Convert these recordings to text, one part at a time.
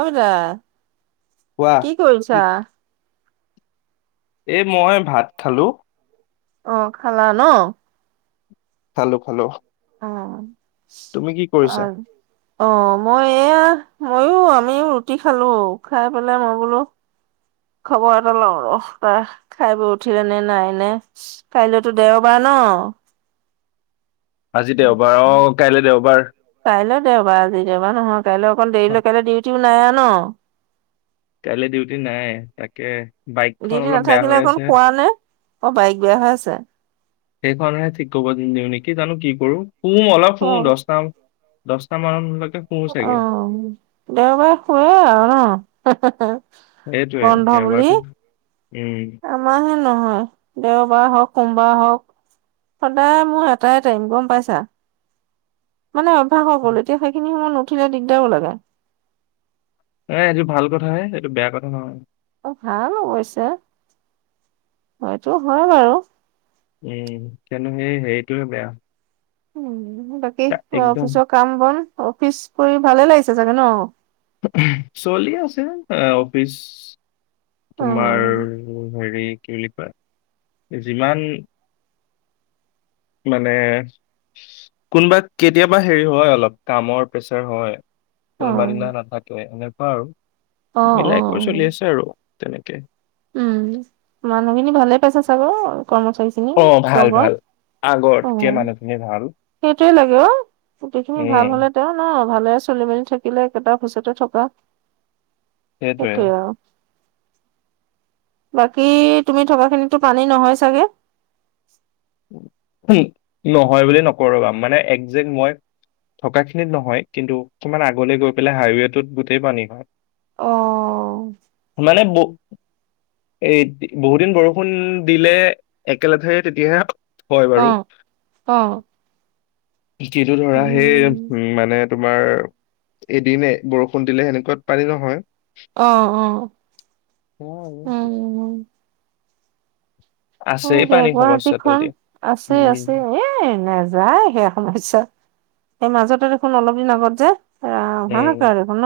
Aura কোৱা। কি কৰিছা? এ মই ভাত খালোঁ। অ খালা ন। খালো খালো অ তুমি কি অ কৰিছা? অ মই এয়া মইো আমিও ৰুটি খালো খাই পেলাই মই বোলো খবৰ এটা লওঁ ৰ তাৰ খাই বৈ উঠিলে নে নাই নে কাইলেতো দেওবাৰ ন আজি দেওবাৰ অ' কাইলৈ দেওবাৰ। কাইলৈ দেওবা আজি দেওবা নহয় কাইলৈ অকণ দেৰিলৈ কাইলৈ ডিউটি ম নাই ন। কাইালি ডিউটি নাই তাকে বাইকখন ডিউটি অলপ বেয়া নাথাকিলে হৈ অকণ আছে। শুৱা নে অ বাইক বেয়া হৈ আছে। সেইখনেহে ঠিক ক'ব দিও নেকি জানো কি কৰো, শু অলপ শু অ দহটা দহটা মান অ দেওবাৰে শুৱে আৰু ন সেইটোৱে বন্ধ বুলি। দেওবাৰটো উম। আমাৰ হে নহয় দেওবাৰে হওক সোমবাৰ হওক সদায় মোৰ এটাই টাইম গম পাইছা। মানে অভাস গ'ল এতিয়া সেইখিনি সময় ন দক্ষিণা দিগদাবলাগা [unintelligible] এ এইটো ভাল কথাহে এইটো বেয়া কথা নহয়। অ ভাল অৱশ্যে ।সেটো হয় বাৰু উম কিয়নো সেই হেৰিটোয়ে বেয়া উম বাকী তা- একদম অফিচৰ কাম বন অফিচ কৰি ভালে লাগিছে চাগে ন? চলি আছে অফিচ অ তোমাৰ হেৰি কি লি পাত যিমান মানে কোনোবা কেতিয়াবা হেৰি হয় অলপ কামৰ প্ৰেচাৰ হয়। অ কোনোবা দিনা নাথাকে এনেকুৱা আৰু অ অ মিলাই কৰি চলি আছে আৰু। তেনেকে উম মানুহখিনি ভালে পাইছা চাগে? অ ভাল ভাল অ আগৰ কে মানুহখিনি ভাল। সেইটোৱে লাগে অ গোটেইখিনি উম, ভাল হলে তেওঁ ন ভালে চলি মেলি থাকিলে একেইটা অফিচতে থকা সেইটোৱে আৰু বাকী তুমি থকাখিনিতো পানী নহয় চাগে? নহয় বুলি নকৰ ৰবা মানে একজেক্ট মই থকা খিনিত নহয় ।কিন্তু কিমান আগলে গৈ পেলাই হাইৱেটোত গোটেই পানী হয়। অ মানে ব এ বহুত দিন বৰষুণ দিলে একেলথে তেতিয়াহে হয় বাৰু, অ আহ কিন্তু ধৰা সেই উ মানে তোমাৰ এদিন বৰষুণ দিলে সেনেকুৱাত পানী নহয়। অ অ উম উ উ অ আছে দিয়া পানী সমস্যাটো গুৱাহাটীখন এতিয়া আছে উম আছে এ নাযায় সেয়া সমস্যা। এই মাজতে দেখোন অলপ দিন আগত যে ৰা হ এই কখ ন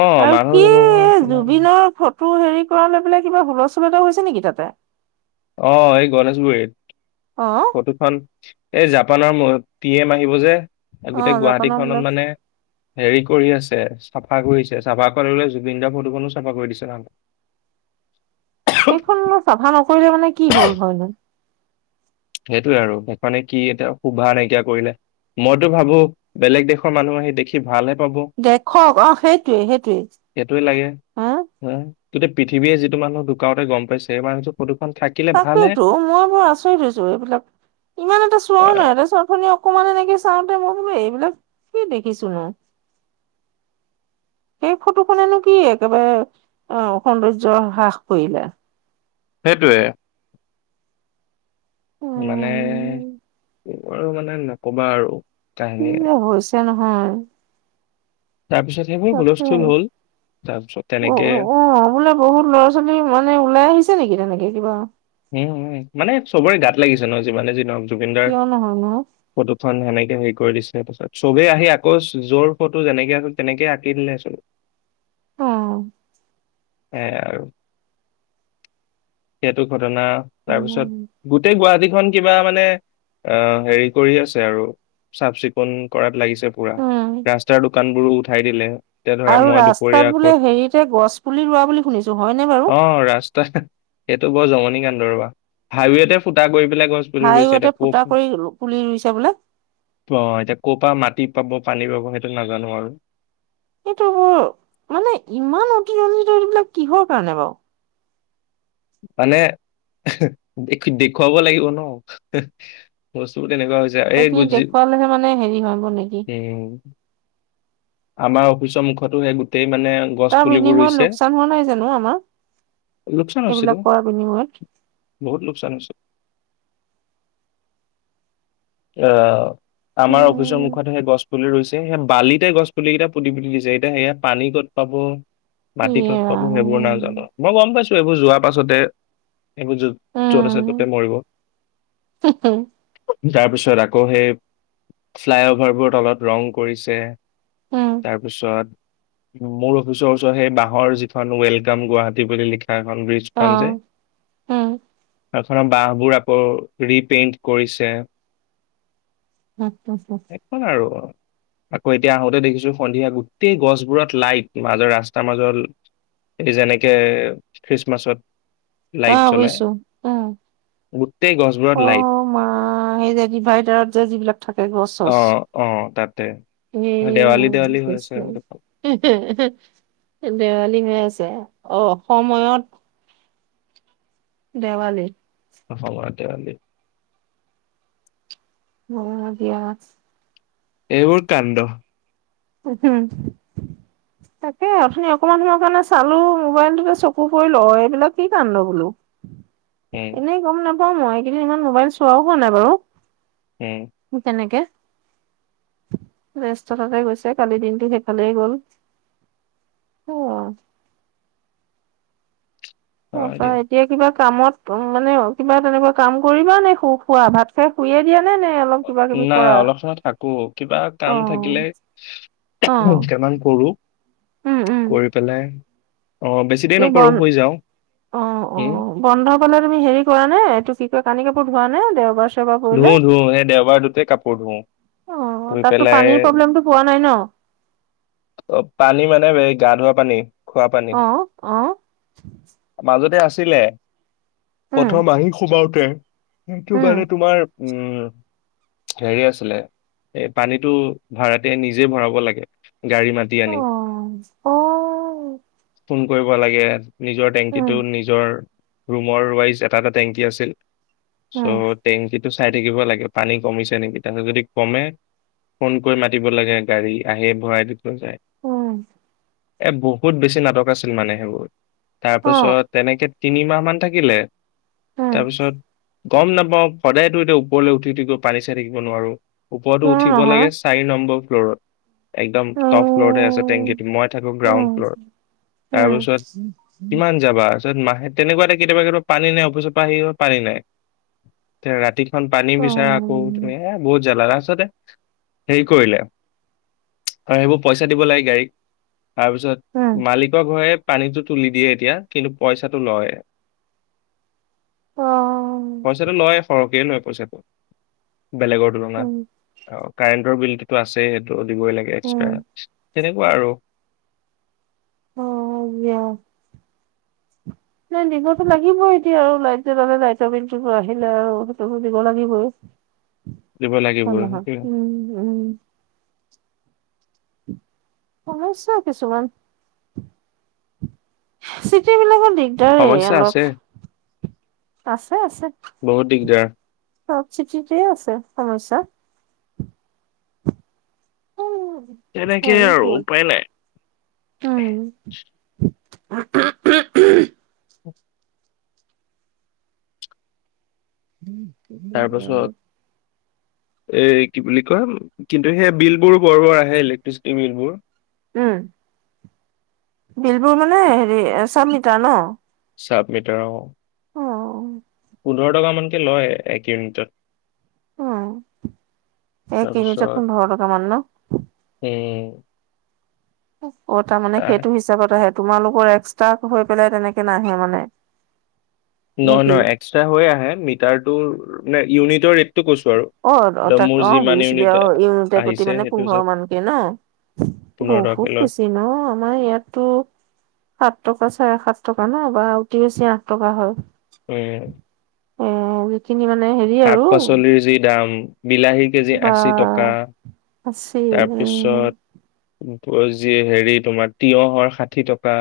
অ আৰু কি মানুহজনৰ কিমান জুবিনৰ ফ টো হেৰি কৰা লৈ পেলাই কিবা হুলস্থূল হৈছে নেকি তাতে? অ এই গণেশগুৰিত। অ ফটোখন এ যাব। জাপানৰ মূৰত পি এম আহিব যে আৰু অ গোটেই জাপানৰ বোলে গুৱাহাটীখনত মানে হেৰি কৰি আছে চাফা কৰিছে চাফা কৰিলে জুবিন দাৰ ফটোখনো চাফা কৰি দিছে তাহাঁতে সেইখন সভান আছে। কৰিলে মানে কি হ'ল হয় ল। সেইটোয়ে আৰু মানে কি এতিয়া শুভা নাইকিয়া কৰিলে মইতো ভাবো বেলেগ দেশৰ মানুহ আহি দেখি ভালহে পাব দেখক আহ সেইটোৱে সেইটোৱে সেইটোৱে লাগে হা গোটেই পৃথিৱীয়ে যিটো মানুহ ধুকাওঁতে গম পাইছে মানুহ তাকেইেতো মই বৰ আচৰিত হৈছোঁ। এইবিলাক ইমান এটা চোৱাও আহ, নহয় এ চৰনি অকমান এনেকে চাওঁ। তে মই বোলো এইবিলাক কি দেখিছো ন সেই ফটোখনেনো কি একেবাৰে আহ সৌন্দৰ্য হ্ৰাস কৰিলে সেইটোৱে মানে উম এইবোৰ মানে নকবা আৰু কি কাহিনীয়ে যে হৈছে নহয় তাৰপিছত সেইবোৰ তাকে হুলস্থুল হ'ল তাৰপিছত অ তেনেকে বোলে বহুত লৰা ছোৱালী মানে ওলাই আহিছে নেকি তেনেকে কিবা উ মানে চবৰে গাত লাগিছে ন যিমানে যি ন। জুবিনদাৰ কিয় নহয় নো ফটোখন সেনে এতিয়া হেৰি কৰি দিছে ত পাছত চবেই আহি আকৌ যোৰ ফটো যেনেকে আ তেনেকে আঁকি দিলে চ অ সে আৰু সিহটো তাৰপিছত উম গোটেই গুৱাহাটী। কিবা মানে অ হেৰি কৰি আছে আৰু চাফ চিকুণ কৰাত লাগিছে। পুৰা ৰাস্তাৰ দোকান বোৰো উঠাই দিলে। এতিয়া ধৰা আৰু মই দুপৰীয়া ৰাস্তাত বোলে ক'ত হেৰিতে গছ পুলি ৰোৱা বুলি শুনিছো হয়নে বাৰু। অ ৰাস্তা সেইটো বৰ জমনি কান্দ ৰবা হাইৱেটে ফুটা কৰি ব গছ পুলি ৰুইছে ৰবা হাইৱেতে এতিয়া কপ ফুটা কৰি পুলি ৰুইছে বোলে অ এতিয়া কপা মাটি পাব পানী পাব সেইটো নাজানো আৰু। এইটো বোৰ মানে ইমান অতিজনিত এইবিলাক কিহৰ কাৰণে বাৰু। [unintelligible] মানে দেখুৱাব লাগিব ন বস্তু। সেইখিনি দেখুৱালেহে মানে হেৰি হব নেকি। উম আমাৰ অফিচৰ মুখতো সেই গোটেই। মানে গছ তাৰ পুলিবোৰ বিনিময়ত ৰুইছে লোকচান হোৱা নাই জানো আমাৰ লোকচান এইবিলাক আছিলো কৰাৰ বিনিময়ত? বহুত লোকচান হৈছে। এয়াঅ [unintelligible] আমাৰ অফিচৰ মুখত সেই গছ পুলি ৰুইছে সেয়া বালিতে গছ পুলি কেইটা পুতি পুতি দিছে এতিয়া সেয়া পানী ক'ত পাব মাটি ইয়ে কত পাব ৰাম সেইবোৰ নাজানো মই গম পাইছো এই তো যোৱাৰ পাছতে এইবোৰ যত য'ত আছে ত'তে উম মৰিব তাৰ পিছত আকৌ সেই ফ্লাই অভাৰবোৰ তলত ৰং কৰিছে উম তাৰপিছত মোৰ অফিচৰ ওচৰত সেই বাঁহৰ যিখন ওৱেলকাম গুৱাহাটী বুলি লিখা এখন ব্ৰিজখন যে অ' উম তাছত ৰ বাহবোৰ আকৌ ৰিপেইণ্ট কৰিছে অ' শেষ হ'ল আৰু আকৌ এতিয়া আহোতে দেখিছো সন্ধিয়া গোটেই গছবোৰত লাইট মাজৰ ৰাস্তাৰ মাজত এই যেনেকে খ্ৰীষ্টমাছত অ লাইট জ্বলাই শুইছো অ গোটেই গছবোৰত অ লাইট মা সেই যে ডিভাইডাৰত যে যিবিলাক থাকে গছ চছ অ অ তাতে এ ন দেৱালী দেৱালী হৈ আছে আৰু হে হে হে লি হৈ আছে অ অসময়ত দেৱালী অসমৰ দেৱালী অ দিয়া এইবোৰ কাণ্ড উ হম তাকে অঠনি অকমান সময় কাৰণে চালো মোবাইলটোকে চকু পৰিল অ এইবিলাক কি কান্দ বোলো উম এনেই গম নাপ- পাওঁ মই এইকেইদিন ইমান মোবাইল চোৱাও হোৱা নাই বাৰু উম তেনেকে ৰাস্তা তাতে গৈছে কালি দিনটো সেইফালে গ'ল অ হয় তাৰপা দিয়া এতিয়া কিবা কামত উ মানে কিবা তেনেকোৱা কাম কৰিবা নে শু শুৱা ভাত খাই শুইয়ে দিয়া নি নাই অলপ সময় থাকো কিবা অ কাম থাকিলে অ দুটামান কৰো উম উম কৰি পেলাই অ বেছি দেৰি তুমি নকৰো বন শুই যাওঁ অ অ উম বন্ধ পালে তুমি হেৰি কৰা নে ত কি কয় কানি কাপোৰ ধোৱা নে দেওবাৰ চেও- ধুও ধুও সেই দেওবাৰটোতে কাপোৰ ধুও অ', ধুই তাততো পেলাই পানীৰ প্ৰব্লেমটো পোৱা নাই ন? অ পানী মানে বে গা ধোৱা পানী খোৱা পানী অ', অ', মাজতে আছে ছিলে উম, প্ৰথম আহি সোমাওতে সেইটো ৱালেদ উম, তোমাৰ উম, হেৰি আছিলে, এই পানীটো ভাড়াতিয়ে নিজেই ভৰাব লাগে। গাড়ী মাতি অ', আনিম অ', ।কোন কৰিব লাগে এয়াত। নিজৰ টেঙ্কিটো উম, নিজৰ ৰুমৰ ৱাইজ এটা এটা টেঙ্কি আছিল। উম, চবত্‌ টেংকিটো চাই থাকিব লাগে পানী কমিছে নেকি। তাৰপিছত যদি কমে ফোন কৰি মাতিব লাগে গাড়ী আহে ভৰাই দি থৈ যায়। অঁ এ বহুত বেছি নাটক আছিল মানে সেইবোৰ। অ', তাৰপাছত তেনেকে তিনিমাহ মান থাকিলে। উম, তাপিছত গ'ম নাপাওঁ । সদায়টো এতিয়া ওপৰলৈ উঠি উঠি গৈ পানী চাই থাকিব নোৱাৰো । ওপৰটো কিয়নো উঠিব নহয়? লাগে চাৰি নম্বৰ ফ্ল'ৰত একদম টপ্‌ ফ্ল'ৰতে আছে উম, টেংকিটো মই থাকো গ্ৰাউণ্ড উম, ফ্ল'ৰত ।তাৰ উম, পিছত, কিমান যাবা য'ত মাহে তেনেকুৱা এটা কেতিয়াবা কেতিয়াবা পানী নাই, অফিচৰ পা আহি পানী নাই । তেওঁ--ৰাতি এখন পানী অ', বিচাৰা আকৌ তুমি এহ্‌ বহুত জালা ৰাজ । ছতে হেৰি কৰিলে, সে সেইবোৰ পইচা দিব লাগে গাড়ীক। তাৰ পিছত উম, মালিকৰ ঘৰে পানীটো তুলি দিয়ে এতিয়া, কিন্তু পইচাটো লয়। অঁ পইচাটো লয় সৰহকে লয় পইচাটো। বেলেগৰ উম, তুলনাত অঁ কাৰেণ্ট টৰ বিলটো টো আছে সেইটো। টো দিবই লাগে এক্সট্ৰা উম, । তেনেকুৱা আৰু- অঁ দিয়া। দিবটো লাগিবই এতিয়া আৰু লাইট জলালে লাইটৰ বিলতোটো আহিলে আৰু সেইটোতো দিব লাগিবই। দিব হ'য়, নহয় লাগিবই উম উম সমস্যা কিছুমান চিটি বিলাকত দেখি দেই সমস্যা অলপ আছে আছে আছে। বহুত দিগদাৰ চব চিৰ্টিতেই আছে সমস্যা। [unintelligible] তেনেকেই হয়ে আৰু চো উপায় নাই উম। [unintelligible] [unintelligible] উম আ এ কি বুলি কয় কিন্তু সেই বিল বোৰ বৰ বৰ আহে ইলেক্ট্ৰিচিটি বিল বোৰ। উম বিলবোৰ মানে হেৰি চাব মিটাৰ ন। চাপ মিটাৰ অ। উম পোন্ধৰ টকা মানকে লয় এক ইউনিটত। উম এক ইউনিটত তাৰপিছত পোন্ধৰ টকামান লয়। উম [inaudible] অ তাৰ মানে আহ সেইটো হিচাপত আহে। তোমালোকৰ এক্সট্ৰাক হৈ পেলাই তেনেকে নাহে মানে। নহয় নেকি? নহয় এক্সট্ৰা হৈ আহে মিটাৰটো ন ইউনিটৰ কৈছো আৰু অ এতিয়া তাক মোৰ অ যিমান বুজিছিলি ইউনিট আৰু ইউনিটৰ প্ৰতি আহিছে মানে সেইটো পোন্ধৰ হিচাপ মানকে ন পোন্ধৰ টকাকে বহুত লয় বেছি ন আমাৰ ইয়াতটো সাত টকা। চাৰে সাত টকা ন বা অতি বেছি আঠ টকা হয়। উম উম শাক পাচলিৰ যি দাম বিলাহী কেজি আশী টকা তাৰপিছত- যি হেৰি তোমাৰ তিয়হৰ ষাঠি টকা।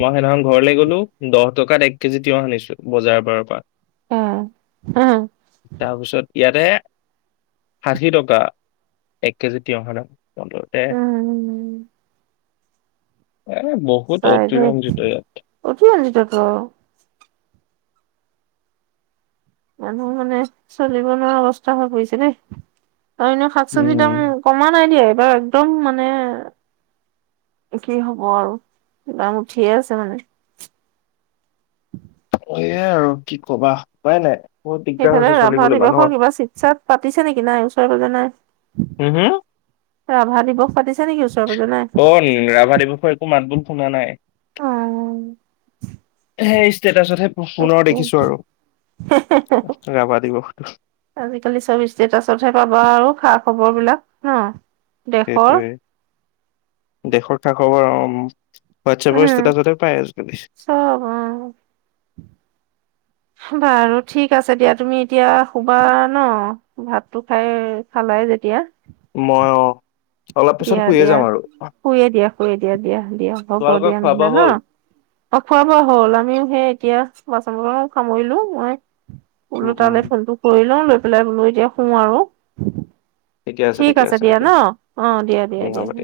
মই সেইদিনাখন ঘৰলে গলোঁ। দহ টকাত এক কেজি তিয়হ আনিছোঁ বজাৰৰ পাৰৰ পৰা। অহ। তাৰপিছত ইয়াতে। ষাঠি টকা এক কেজি তিয়ঁহৰ দাম। [unintelligible] এ বহুত অতিৰঞ্জিত ইয়াত। অ মানুহ মানে চলিব নোৱাৰা অৱস্থা হৈ পৰিছে দেই। আৰু এনে শাক চবজি উম দাম কমা নাই দিয়ে। আৰু একদম মানে কি হ'ব আৰু কিবা উঠিয়ে আছে মানে। এইয়াই আৰু কি কবা উপাই নাই। বহুত দিগদাৰ সেইফালে হৈছে ৰাভা চলিবলৈ দিৱসৰ মানুহৰ কিবা চিৎসা পাতিছে নেকি নাই। তই বোজা নাই। হম হম ৰাভা দিৱস পাতিছে। নেকি ওচৰে পাজৰে নাই অ ৰাভা দিৱসৰ একো মাত বোল শুনা নাই? অ সেই ষ্টেটাচতহে পুনৰ তাকে, দেখিছো আৰু ৰাভা দিৱসটো আজিকালি চব ষ্টেটাচতহে পাবা আৰু খা খবৰ বিলাক। হা। দেশৰ। সেইটোৱে দেশৰ খা খবৰ, অ ম ৱাটচাপৰ উম ষ্টেতাচতে পাই আজিকালি । চব অ বাৰু ঠিক আছে দিয়া । তুমি এতিয়া শুবা ন, ভাতটো খাই খালাই যেতিয়া? মই অ । দিয়া দিয়া শুয়ে দিয়া শুয়ে দিয়া দিয়া দিয়া হ'ব তোমালোকৰ দিয়া খোৱা বোৱা নহলে ন হ'ল । অ খোৱা বোৱা হ'ল । আমিও সেই এতিয়া বাচন বচন সামৰিলো । মই বোলো উম উম তালে ফোনটো কৰিলওঁ লৈ পেলাই লৈ এতিয়া শু আৰু । ঠিকে ঠিক ঠিকে আছে দিয়া দে ন, অ দিয়া দিয়া এই দিয়া। হ'ব দে